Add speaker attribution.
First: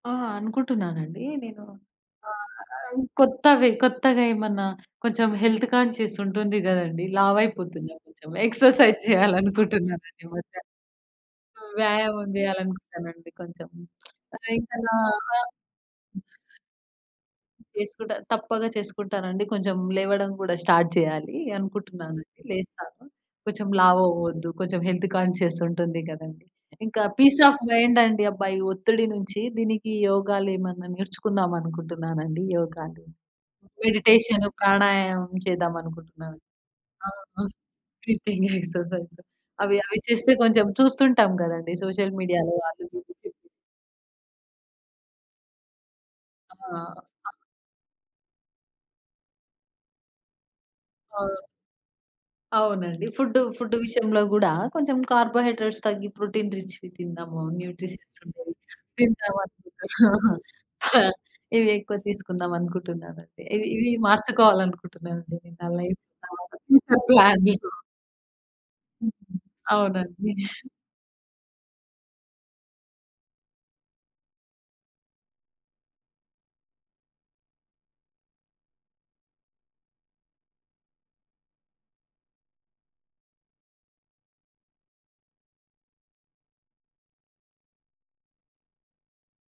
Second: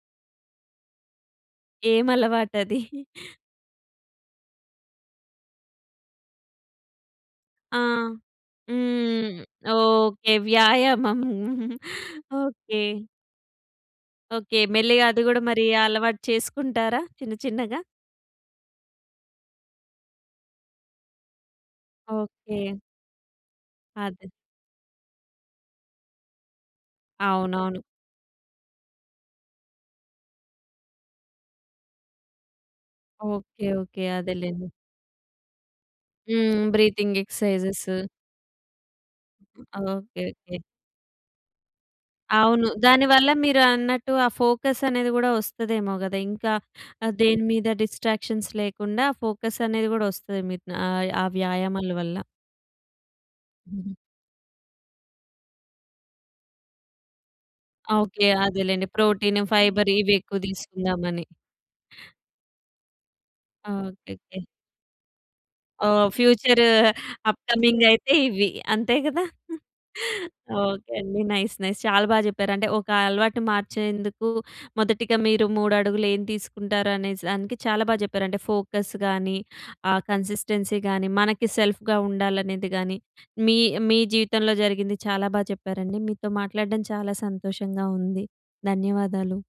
Speaker 1: ఆ! అనుకుంటున్నానండి. నేను ఆహ్,
Speaker 2: ఏమలవాటది?
Speaker 1: ఆహ్, కొత్తవి, కొత్తగా ఏమన్నా కొంచెం హెల్త్ కాన్షియస్ ఉంటుంది కదండీ!
Speaker 2: ఆ!
Speaker 1: లావైపోతున్నాం కొంచెం ఎక్సర్సైజ్
Speaker 2: హ్మ్.
Speaker 1: చేయాలనుకుంటున్నాను ఈ
Speaker 2: ఓకే.
Speaker 1: మధ్య.
Speaker 2: వ్యాయామం.
Speaker 1: వ్యాయామం
Speaker 2: ఓకే.
Speaker 1: చేయాలనుకున్నానండి కొంచెం. ఆ!
Speaker 2: ఓకే.
Speaker 1: ఇంకా నా
Speaker 2: మెల్లిగా అది కూడా
Speaker 1: ఆహ్
Speaker 2: మరి అలవాటు చేసుకుంటారా? చిన్న, చిన్నగా.
Speaker 1: చేసుకుంటా. తప్పక చేసుకుంటానండి. కొంచెం లేవడం కూడా స్టార్ట్ చేయాలి. అనుకుంటున్నానండి
Speaker 2: ఓకే.
Speaker 1: లేస్తాను. కొంచెం లావు
Speaker 2: అదే.
Speaker 1: అవ్వద్దు. కొంచెం హెల్త్ కాన్షియస్ ఉంటుంది కదండీ! ఇంకా పీస్ ఆఫ్
Speaker 2: అవునవును.
Speaker 1: మైండ్ అండి. అబ్బా! ఈ ఒత్తిడి నుంచి దీనికి యోగాలు ఏమన్నా నేర్చుకుందాం అనుకుంటున్నానండి. యోగాలు,
Speaker 2: ఓకే. ఓకే.
Speaker 1: మెడిటేషను,
Speaker 2: అదేలెండి.
Speaker 1: ప్రాణాయామం చేద్దామనుకుంటున్నాను.
Speaker 2: హ్మ్.
Speaker 1: ఆ!
Speaker 2: బ్రీతింగ్
Speaker 1: హ్మ్.
Speaker 2: ఎక్సర్సైజెస్.
Speaker 1: బ్రీతింగ్ ఎక్సర్సైజ్ అవి, అవి
Speaker 2: ఓకే.
Speaker 1: చేస్తే
Speaker 2: ఓకే.
Speaker 1: కొంచెం చూస్తుంటాం కదండీ. సోషల్ మీడియాలో
Speaker 2: అవును.
Speaker 1: వాళ్ళు
Speaker 2: దానివల్ల
Speaker 1: జూపిచ్చేవి.
Speaker 2: మీరన్నట్టు, ఆ ఫోకస్ అనేది కూడా వస్తదేమో కదా! ఇంకా
Speaker 1: ఆ!
Speaker 2: ఆహ్,
Speaker 1: అ
Speaker 2: దేని మీద డిస్ట్రాక్షన్స్ లేకుండా, ఫోకస్ అనేది కూడా వస్తది. మీకు ఆహ్, ఆ
Speaker 1: అవును.
Speaker 2: వ్యాయామాల వల్ల.
Speaker 1: అవునండి. ఫుడ్డు, ఫుడ్డు
Speaker 2: హుహు.
Speaker 1: విషయంలో కూడా కొంచెం కార్బోహైడ్రేట్స్ తగ్గి, ప్రోటీన్ రిచ్‌వి తిందాము, న్యూట్రిషన్స్
Speaker 2: ఓకే.
Speaker 1: ఉండేవి,
Speaker 2: అదేలెండి
Speaker 1: తిందాం
Speaker 2: ప్రోటీను,
Speaker 1: అని
Speaker 2: ఫైబర్ ఇవి ఎక్కువ తీసుకుందామని.
Speaker 1: ఇవి ఎక్కువ తీసుకుందాం అనుకుంటున్నాను అండి. ఇవి ఇవి
Speaker 2: ఓకే. ఓకే.
Speaker 1: మార్చుకోవాలి అనుకుంటున్నాను అండి. నా లైఫ్
Speaker 2: ఓహ్!
Speaker 1: [unintelligible]
Speaker 2: ఫ్యూచర్
Speaker 1: ఫ్యూచర్ ప్లాన్‌ని.
Speaker 2: అప్కమింగ్ అయితే ఇవి. అంతే కదా!
Speaker 1: అవునండి.
Speaker 2: ఓకే అండి. Nice nice. చాలా బాగా చెప్పారు అంటే ఒక అలవాటు మార్చేందుకు మొదటిగా మీరు 3 అడుగులు ఏం తీసుకుంటారు? అనే దానికి చాలా బాగా చెప్పారండి. ఫోకస్ కానీ, ఆ కన్సిస్టెన్సీ కానీ, మనకి సెల్ఫ్‌గా ఉండాలనేది కానీ, మీ మీ జీవితంలో జరిగింది చాలా బాగా చెప్పారండి. మీతో మాట్లాడడం చాలా సంతోషంగా ఉంది. ధన్యవాదాలు.